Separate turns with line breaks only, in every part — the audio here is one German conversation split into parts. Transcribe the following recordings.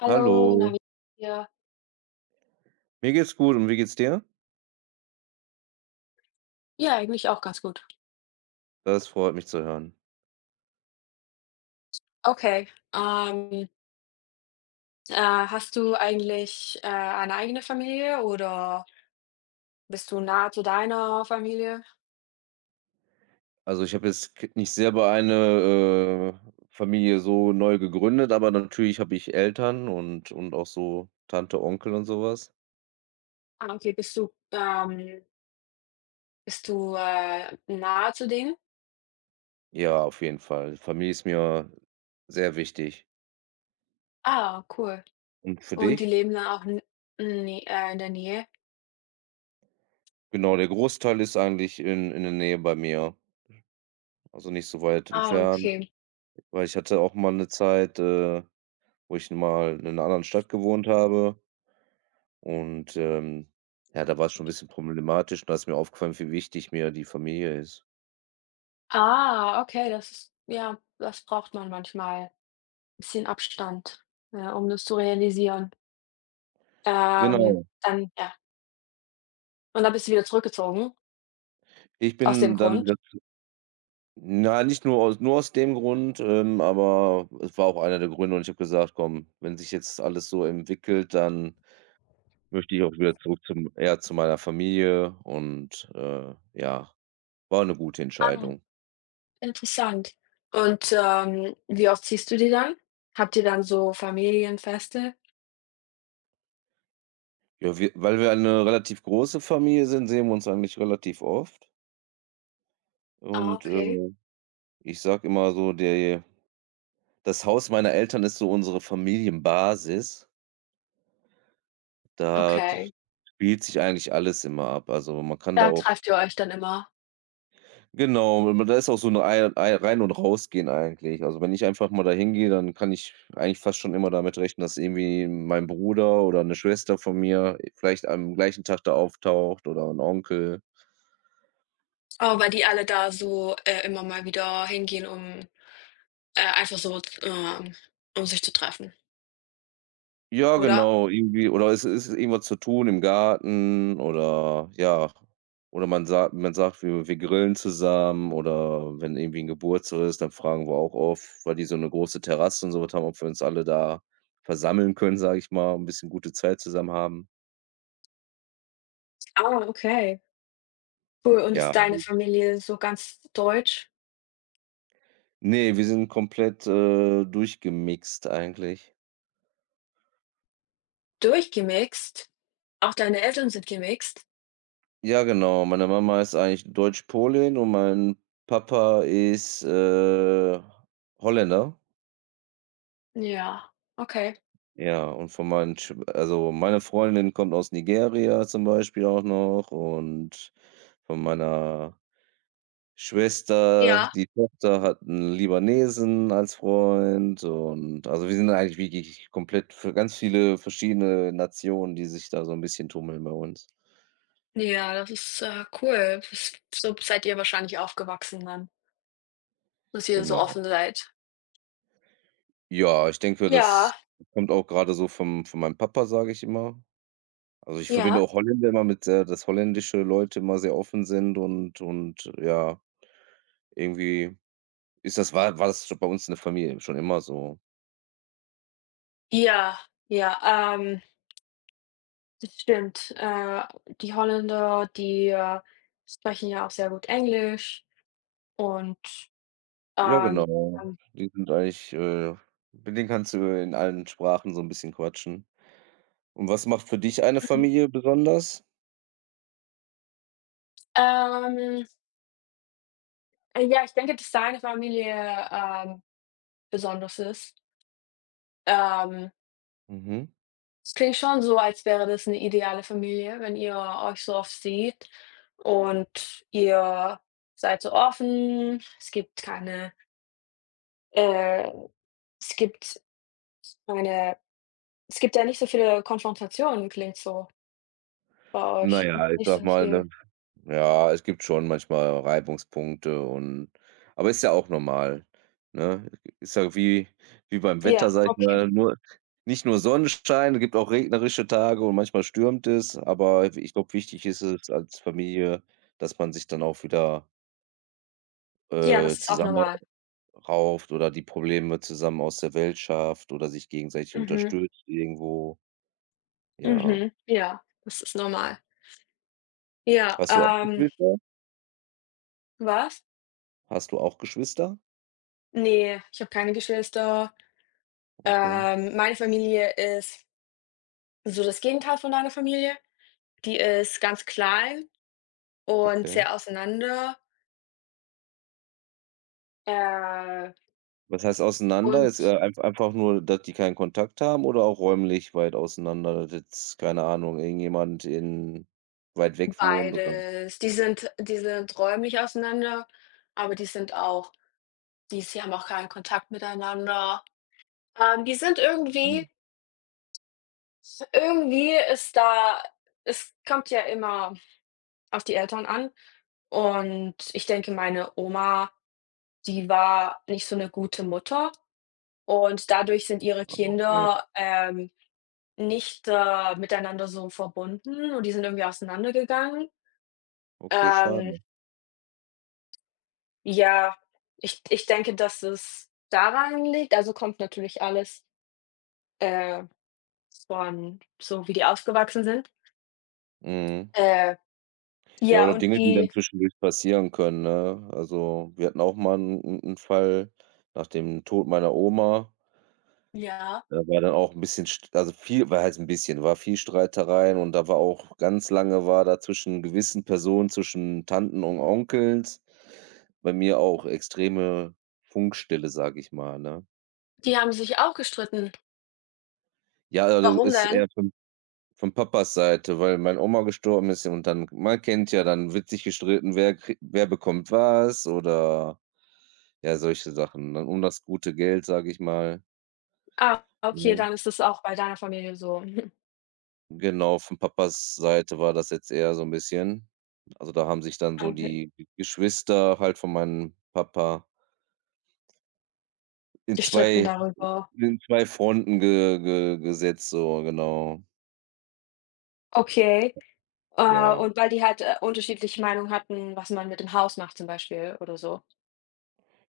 Hallo, na,
Hallo,
wie ja.
mir geht's gut und wie geht's dir?
Ja, eigentlich auch ganz gut.
Das freut mich zu hören.
Okay, ähm, hast du eigentlich, eine eigene Familie, oder bist du nah zu deiner Familie?
Also, ich habe jetzt k nicht selber eine, Familie so neu gegründet, aber natürlich habe ich Eltern und auch so Tante, Onkel und sowas.
Ah, okay, bist du, nahe zu denen?
Ja, auf jeden Fall. Familie ist mir sehr wichtig.
Ah, cool.
Und für
Und die
dich?
leben dann auch n ne in der Nähe?
Genau, der Großteil ist eigentlich in der Nähe bei mir, also nicht so weit
Ah,
entfernt,
okay.
weil ich hatte auch mal eine Zeit, wo ich mal in einer anderen Stadt gewohnt habe. Und, ja, da war es schon ein bisschen problematisch und da ist mir aufgefallen, wie wichtig mir die Familie ist.
Ah, okay, das ist ja, das braucht man manchmal, bisschen Abstand, ja, um das zu realisieren.
Genau.
Dann ja. Und dann bist du wieder zurückgezogen?
Ich
Aus dem
bin dann
Grund?
das- Na, nicht nur aus dem Grund, aber es war auch einer der Gründe und ich habe gesagt: „Komm, wenn sich jetzt alles so entwickelt, dann möchte ich auch wieder zurück zum eher zu meiner Familie" und, ja, war eine gute
Ah,
Entscheidung.
interessant. Und, wie oft siehst du die dann? Habt ihr dann so Familienfeste?
Ja, wir weil wir eine relativ große Familie sind, sehen wir uns eigentlich relativ oft
Ah,
und,
okay,
ich sage immer so, der Das Haus meiner Eltern ist so unsere Familienbasis. Da d
okay.
spielt sich eigentlich alles immer ab. Also, man kann da
Da
auch
trefft ihr euch dann immer?
genau, man da ist auch so ein Ei Ei Rein und Rausgehen eigentlich. Also, wenn ich einfach mal da hingehe, dann kann ich eigentlich fast schon immer damit rechnen, dass irgendwie mein Bruder oder eine Schwester von mir vielleicht am gleichen Tag da auftaucht oder ein Onkel.
Oh, weil die alle da so, immer mal wieder hingehen, um, einfach so, um sich zu treffen,
Ja,
oder?
genau, irgendwie oder es ist irgendwas zu tun im Garten oder ja, oder man sagt, wir grillen zusammen oder wenn irgendwie ein Geburtstag ist, dann fragen wir auch oft, weil die so eine große Terrasse und so was haben, ob wir uns alle da versammeln können, sage ich mal, ein bisschen gute Zeit zusammen haben.
Ah, okay, cool. Und
Ja.
ist deine Familie so ganz deutsch
Nee, wir sind komplett, durchgemixt eigentlich.
durchgemixt? Auch deine Eltern sind gemixt?
Ja, genau, meine Mama ist eigentlich Deutsch-Polin und mein Papa ist, Holländer.
Ja, okay.
Ja, und von meinen Sch also, meine Freundin kommt aus Nigeria zum Beispiel auch noch und von meiner Schwester,
Ja.
die Tochter hat einen Libanesen als Freund und also, wir sind eigentlich wirklich komplett für ganz viele verschiedene Nationen, die sich da so ein bisschen tummeln bei uns.
Ja, das ist, cool. S so seid ihr wahrscheinlich aufgewachsen dann, dass ihr so
Genau.
offen seid.
Ja, ich denke, das
Ja,
kommt auch gerade so vom von meinem Papa, sage ich immer. Also, ich verbinde
ja.
auch Holländer immer mit, dass holländische Leute immer sehr offen sind und ja. Irgendwie ist das war das schon bei uns in der Familie schon immer so.
Ja, ja, das stimmt. Die Holländer, die, sprechen ja auch sehr gut Englisch und,
Ja,
ähm,
genau.
ähm,
Die sind eigentlich, mit denen kannst du in allen Sprachen so 'n bisschen quatschen. Und was macht für dich eine
mhm.
Familie besonders?
ähm, ja, ich denke, dass deine Familie, ähm, besonders ist. Ähm,
Mhm.
Es klingt schon so, als wäre das eine ideale Familie, wenn ihr euch so oft seht. Und ihr seid so offen, äh, es gibt keine es gibt ja nicht so viele Konfrontationen, klingt so bei
Na
euch.
ja, ich
Nicht
sage
so
mal,
viel,
ja, es gibt schon manchmal Reibungspunkte aber ist ja auch normal, ne? Ist ja wie beim Wetter,
ja,
sage ich
okay.
mal, nur nicht nur Sonnenschein, es gibt auch regnerische Tage und manchmal stürmt es, aber ich glaube, wichtig ist es als Familie, dass man sich dann auch wieder,
Ja,
äh,
das ist auch normal.
zusammenrauft oder die Probleme zusammen aus der Welt schafft oder sich gegenseitig
Mhm,
unterstützt irgendwo. Ja.
mhm, ja, das ist normal. Ja,
Hast du auch Geschwister?
was?
Hast du auch Geschwister?
Nee, ich habe keine Geschwister.
Okay,
Meine Familie ist so das Gegenteil von deiner Familie. Die ist ganz klein und
okay.
sehr auseinander, äh,
Was heißt auseinander?
und
Jetzt, einfach nur, dass die keinen Kontakt haben oder auch räumlich weit auseinander, dass jetzt, keine Ahnung, irgendjemand in weit weg wohnt oder
beides. Die sind räumlich auseinander, aber die sind auch die sie haben auch keinen Kontakt miteinander. Die sind
hm,
irgendwie irgendwie ist da es kommt ja immer auf die Eltern an, und ich denke, meine Oma, die war nicht so eine gute Mutter, und dadurch sind ihre
okay.
Kinder, nicht, miteinander so verbunden, und die sind irgendwie auseinandergegangen.
Okay,
Ähm
schade.
Ja, ich denke, dass es daran liegt, also, kommt natürlich alles, äh, von so, wie die aufgewachsen sind.
Mhm.
Äh,
Ja,
ja,
oder
und
Dinge, die dann
die,
zwischendurch passieren können, ne? Also, wir hatten auch mal einen 'n Fall nach dem Tod meiner Oma.
ja,
Da war dann auch 'n bisschen St also viel war heißt 'n bisschen war viel Streitereien und da war auch ganz lange war da zwischen gewissen Personen, zwischen Tanten und Onkels bei mir auch extreme Funkstille, sage ich mal, ne?
die haben sich auch gestritten.
Ja, also
Warum
ist
denn?
eher von Papas Seite, weil meine Oma gestorben ist und dann man kennt ja, dann wird sich gestritten, wer bekommt was oder ja, solche Sachen, ne, um das gute Geld, sage ich mal,
Ah, okay,
ja.
dann ist es auch bei deiner Familie so.
Genau, von Papas Seite war das jetzt eher so 'n bisschen also, da haben sich dann so
Mhm. Okay.
die G Geschwister halt von meinem Papa in
Gestritten
2
darüber.
in 2 Fronten ge ge gesetzt, so, genau.
Okay.
Ja.
Und weil die halt, unterschiedliche Meinungen hatten, was man mit dem Haus macht, zum Beispiel, oder so.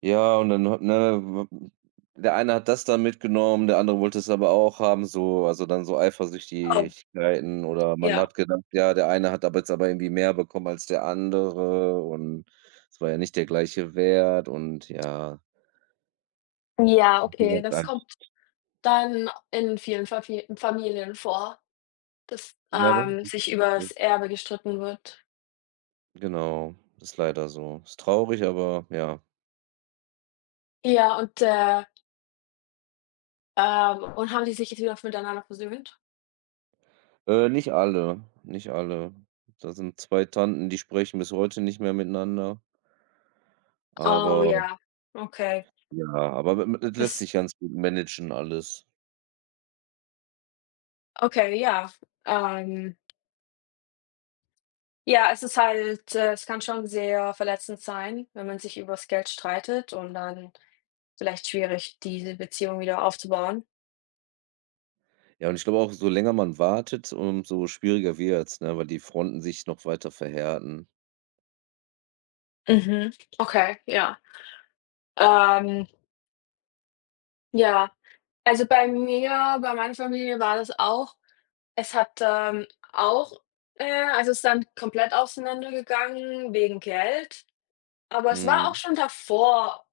Ja, und dann hat ne, w der eine hat das dann mitgenommen, der andere wollte es aber auch haben, so also, dann so
Oh,
Eifersüchtigkeiten oder man
ja.
hat gedacht, ja, der eine hat aber jetzt irgendwie mehr bekommen als der andere und es war ja nicht der gleiche Wert und ja.
Ja, okay, das kommt dann in vielen Favi Familien vor. Dass,
Ja, das ist
sich über
das
das Erbe gestritten wird.
genau, ist leider so. Ist traurig, aber ja.
Ja, und haben die sich jetzt wieder miteinander versöhnt?
Nicht alle, nicht alle. Da sind 2 Tanten, die sprechen bis heute nicht mehr miteinander,
Oh,
aber
ja, okay.
ja, aber m das lässt
Das
sich ganz gut managen alles.
Okay, ja. Ähm, ja, es ist halt es kann schon sehr verletzend sein, wenn man sich übers Geld streitet und dann vielleicht schwierig, diese Beziehung wieder aufzubauen.
Ja, und ich glaube auch, so länger man wartet, umso schwieriger wird's, ne, weil die Fronten sich noch weiter verhärten.
Mhm. Okay, ja. Ähm, ja, also bei meiner Familie war das auch. Es hat, ähm, auch also, es ist dann komplett auseinandergegangen wegen Geld, aber es war auch
Mhm,
schon davor,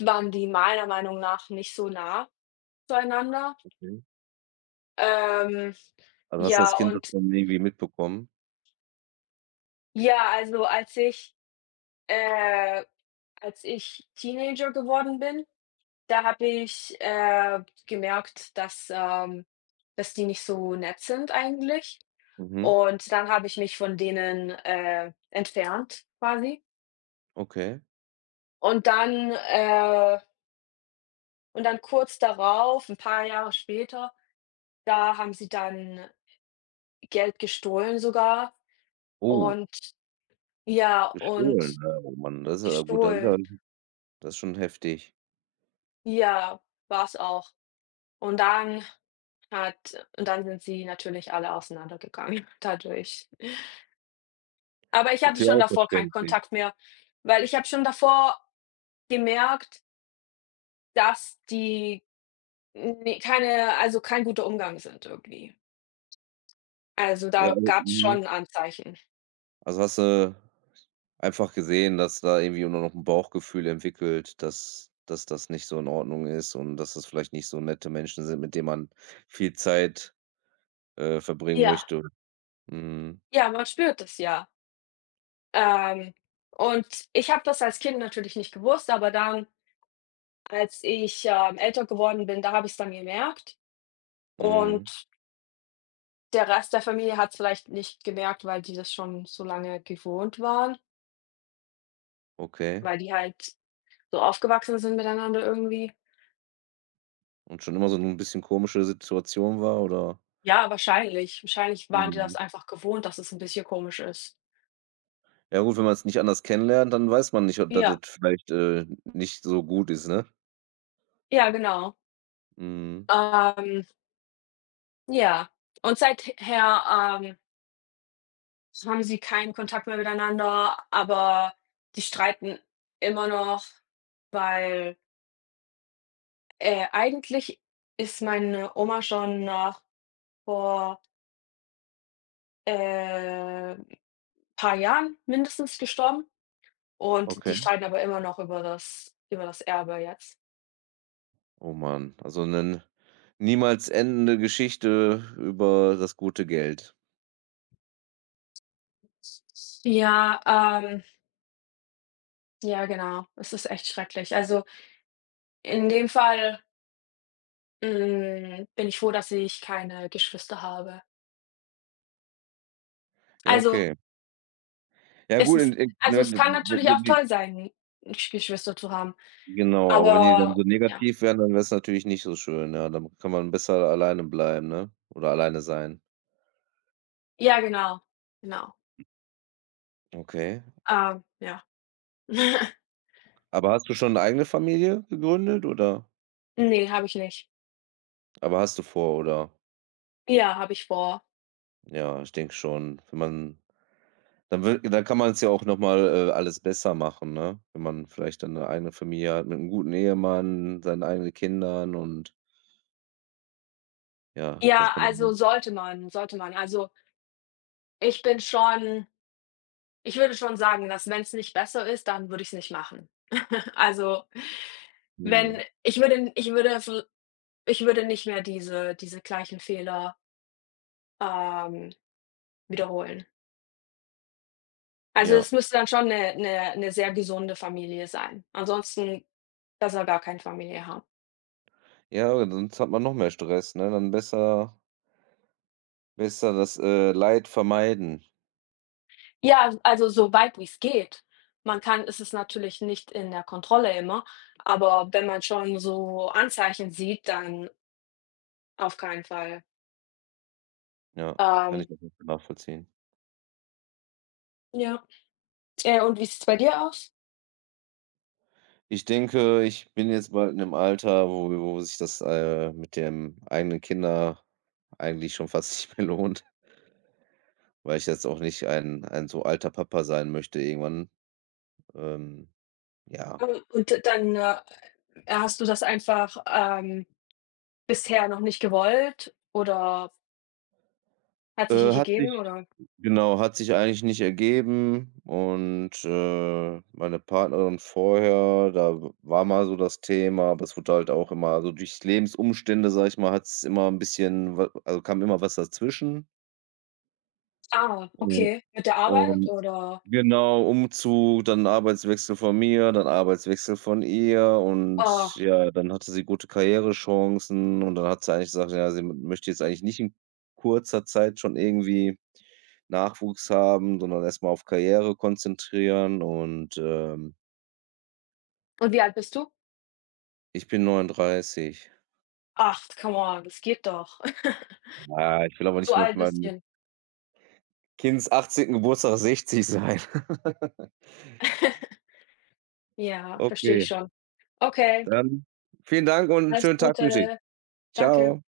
waren die meiner Meinung nach nicht so nah zueinander.
okay.
Ähm,
Also, hast das
ja,
Kind das
und
dann irgendwie mitbekommen?
ja, also, äh, als ich Teenager geworden bin, da habe ich, gemerkt, dass die nicht so nett sind eigentlich.
Mhm,
Und dann habe ich mich von denen, entfernt quasi.
okay.
Und dann äh, und dann kurz darauf, ein paar Jahre später, da haben sie dann Geld gestohlen sogar,
Oh,
und ja,
schön.
und
Ja, oh Mann, das ist ja gut, das ist ja
gestohlen.
das ist schon heftig.
Ja, war's auch. Und dann und dann sind sie natürlich alle auseinandergegangen dadurch. Aber ich hatte
Okay,
schon
auch
davor keinen
verständlich.
Kontakt mehr, weil ich habe schon davor gemerkt, dass die, ne, keine, also, kein guter Umgang sind irgendwie. Also,
Ja,
da
also
gab's
mhm.
schon Anzeichen.
Also, hast du einfach gesehen, dass da irgendwie nur noch 'n Bauchgefühl entwickelt, dass das nicht so in Ordnung ist und dass das vielleicht nicht so nette Menschen sind, mit denen man viel Zeit, verbringen
Ja.
möchte. Mhm,
Ja, man spürt es ja. Ähm, und ich habe das als Kind natürlich nicht gewusst, aber dann, als ich, älter geworden bin, da habe ich's dann gemerkt,
mhm,
und der Rest der Familie hat's vielleicht nicht gemerkt, weil die das schon so lange gewohnt waren,
okay.
weil die halt so aufgewachsen sind miteinander irgendwie.
Und schon immer so 'n bisschen komische Situation war, oder?
Ja, wahrscheinlich. Wahrscheinlich waren die
Mhm.
das einfach gewohnt, dass es ein bisschen komisch ist.
Ja gut, wenn man's nicht anders kennenlernt, dann weiß man nicht, ob da das
Ja,
vielleicht, nicht so gut ist, ne?
ja, genau.
Mhm,
Ähm, ja. Und seither, ähm so haben sie keinen Kontakt mehr miteinander, aber die streiten immer noch, weil, eigentlich ist meine Oma schon nach vor, äh, paar Jahren mindestens gestorben, und die
okay.
streiten aber immer noch über das Erbe jetzt.
Oh Mann, also eine niemals endende Geschichte über das gute Geld.
Ja, ja, genau. Es ist echt schrecklich. Also, in dem Fall, bin ich froh, dass ich keine Geschwister habe.
Ja,
Also,
okay. Ja gut, in ne,
Es
d
kann
w
natürlich
wenn
auch
die
toll sein, Geschwister zu haben,
genau, aber wenn die dann
aber
so
ja.
negativ wären, dann wär's natürlich nicht so schön, ja. Dann kann man besser alleine bleiben, ne, oder alleine sein.
Ja, genau, genau.
Okay.
Ja.
Aber hast du schon eine eigene Familie gegründet, oder?
Ne, habe ich nicht.
Aber hast du vor, oder?
Ja, habe ich vor.
Ja, ich denke schon, wenn man Dann wür dann kann man's ja auch noch mal, alles besser machen, ne? Wenn man vielleicht dann 'ne eigene Familie hat mit 'nem guten Ehemann, seinen eigenen Kindern und ja, dass
Ja,
man dann
also, sollte man. Also, ich bin schon ich würde schon sagen, dass, wenn's nicht besser ist, dann würde ich's nicht machen. Also, wenn ich würde ich würde v ich würde nicht mehr diese gleichen Fehler, ähm, wiederholen. Also,
ja.
es müsste dann schon 'ne sehr gesunde Familie sein. Ansonsten besser gar keine Familie haben.
Ja, sonst hat man noch mehr Stress, ne? Dann besser das, Leid vermeiden.
Ja, also, so weit wie's geht. Man kann Es ist natürlich nicht in der Kontrolle immer, aber wenn man schon so Anzeichen sieht, dann auf keinen Fall.
Ja, kann
Ähm,
ich auf jeden Fall nachvollziehen.
ja. Und wie sieht's bei dir aus?
Ich denke, ich bin jetzt bald in 'nem Alter, wo sich das, mit dem eigenen Kinder eigentlich schon fast nicht mehr lohnt, weil ich jetzt auch nicht ein so alter Papa sein möchte irgendwann. Ähm Ja.
Und dann, hast du das einfach, bisher noch nicht gewollt, oder hat sich
Äh,
nicht
hat sich
ergeben, oder?
genau, hat sich eigentlich nicht ergeben und, meine Partnerin vorher, da w war mal so das Thema, aber es wurde halt auch immer so durch Lebensumstände, sage ich mal, hat es immer ein bisschen wa also, kam immer was dazwischen.
Ah,
Ja.
okay. Mit der Arbeit
Und
oder?
Genau, Umzug, dann Arbeitswechsel von mir, dann Arbeitswechsel von ihr und
Oh.
ja, dann hatte sie gute Karrierechancen und dann hat sie eigentlich gesagt, ja, sie m möchte jetzt eigentlich nicht in kurzer Zeit schon irgendwie Nachwuchs haben, sondern erst mal auf Karriere konzentrieren und,
Und wie alt bist du?
ich bin 39.
Ach, come on, das geht doch.
Ja, ich will aber
So
nicht mit
ein
meinem
bisschen.
Kinds 18. Geburtstag 60 sein.
Ja, verstehe ich
Okay,
schon. Okay,
dann vielen Dank und 'n
alles
schönen Tag wünsche ich.
Gute. Danke.
Ciao.